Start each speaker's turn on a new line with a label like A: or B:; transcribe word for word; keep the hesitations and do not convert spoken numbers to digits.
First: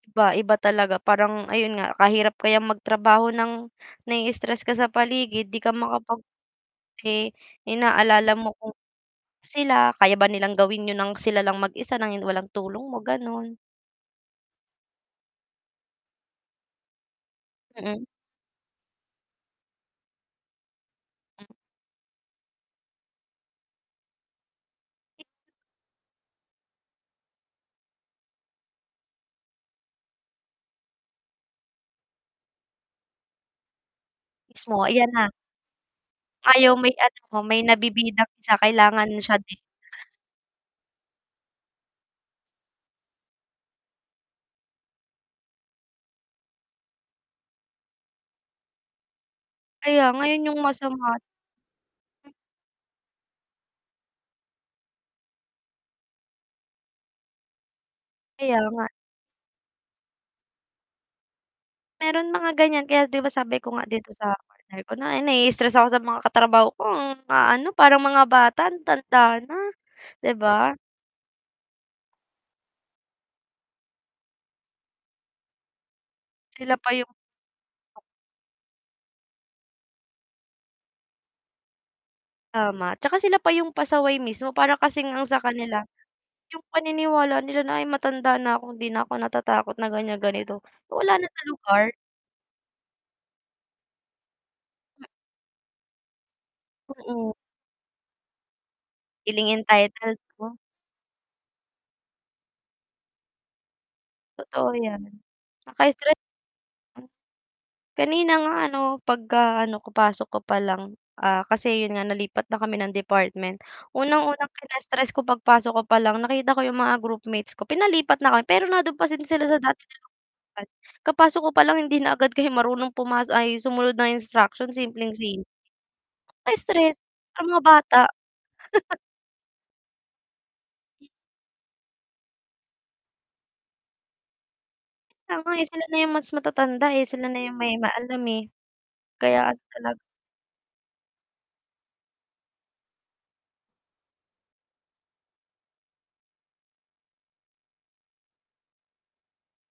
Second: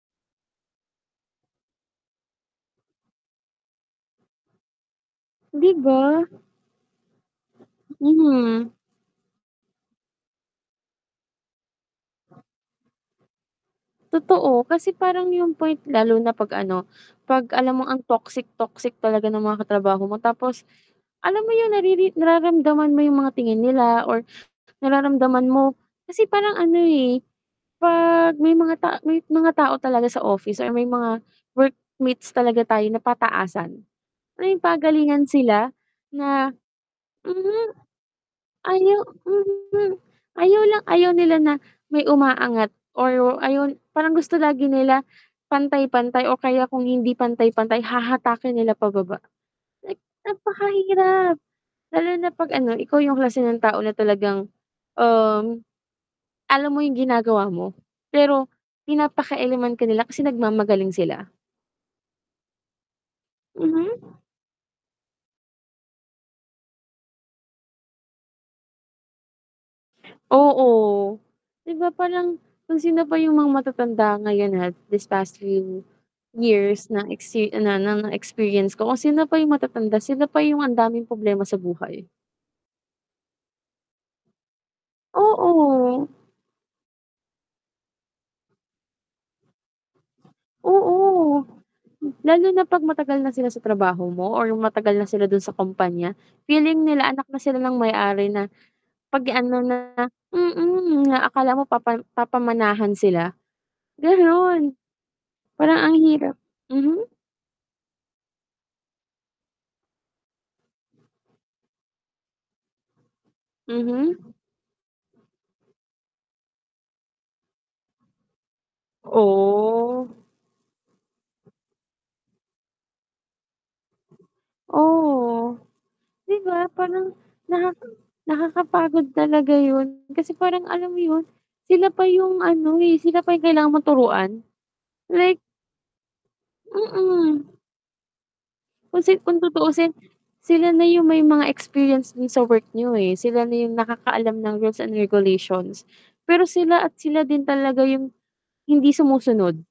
A: Iba, iba talaga parang ayun nga kahirap kayang magtrabaho ng, nai-stress ka sa paligid 'di ka
B: 'Di
A: makapag
B: ba?
A: kasi, inaalala mo
B: Mhm.
A: kung sila kaya ba nilang gawin 'yun ng sila lang mag-isa ng hin walang tulong mo gano'n.
B: Totoo, kasi parang yung point lalo na 'pag ano 'pag alam mong ang
A: Mm.
B: toxic, toxic talaga ng mga katrabaho mo tapos alam
A: M
B: mo yung nariri nararamdaman mo yung mga tingin nila or nararamdaman mo kasi parang ano, eh, 'pag may mga ta may mga tao talaga sa office or may mga workmates talaga tayo na pataasan, alam mo yung
A: Mismo, ayan
B: pagalingan
A: na.
B: sila na
A: Ayaw may ano, may
B: Mhm.
A: nabibidang isa kailangan siya din.
B: [unintelligible] Ayaw lang ayaw nila na may umaangat or ayaw parang gusto lagi nila pantay-pantay o kaya kung hindi pantay-pantay hahatakin nila pababa. Like,
A: Kaya nga 'yon yung masama
B: napakahirap. Lalo na 'pag ano ikaw yung klase ng tao na talagang, um, alam mo yung ginagawa mo pero
A: Kaya nga.
B: pinapakealaman ka nila kasi nagmamagaling sila.
A: Mayro'n mga ganyan kaya 'di ba sabi ko nga
B: Mhm.
A: dito sa partner ko na, eh, nai-stress ako sa mga katrabaho ko ang a-ano parang mga bata ang tanda na, 'di ba?
B: Oo. 'Di ba? Parang, kung sino pa yung mga matatanda ngayon at these past few
A: Sila
B: years
A: pa
B: na
A: yung
B: exi na na na experience ko kung sino pa yung matatanda sila pa yung ang daming problema sa buhay.
A: tama, 'tsaka sila pa yung pasaway mismo para kasing ang sa kanila,
B: Oo.
A: yung paniniwala nila na, "Ay, matanda na ko 'di na ako natatakot na ganyan, ganito." Wala na
B: Oo.
A: sa lugar.
B: Lalo na 'pag matagal na sila sa trabaho mo or yung matagal na sila do'n sa kumpanya, feeling nila anak
A: Mm.
B: na sila ng may-ari na, 'pag
A: Feeling
B: ano na
A: entitled 'no?
B: mm, na akala mo papa papamanahan sila.
A: Totoo
B: Gano'n.
A: yan,
B: Parang ang
A: nakaka-stre
B: hirap Mhm.
A: M Kanina nga ano pagkaano ko pasok ko pa lang, ah, kasi 'yun nga nalipat na kami ng department.
B: Mhm.
A: Unang-unang kina-stress ko pagpasok ko palang nakita ko yung mga groupmates ko, pinalipat na kam pero nando'n pa sin sila sa dati nilang
B: Oh.
A: upuan. Kapasok ko palang hindi na agad kayo marunong pumas ay, sumunod ng instruction simpleng-simple.
B: Oo. 'Di ba?
A: Kaka-stress
B: Parang
A: parang mga
B: naka
A: bata.
B: nakakapagod talaga 'yun, kasi parang alam mo 'yun, sila pa yung ano, eh, sila pa yung kailangan mo turuan
A: Kaya
B: like
A: nga, eh, sila na yung mas matatanda, eh, sila na
B: Mm.
A: yung may ma-alam, eh.
B: Kung si kung
A: Kaya
B: tutuusin,
A: talaga
B: sila na yung may mga experience do'n sa work niyo, eh, sila na yung nakakaalam ng rules and regulations. Pero sila at sila din talaga yung, hindi sumusunod.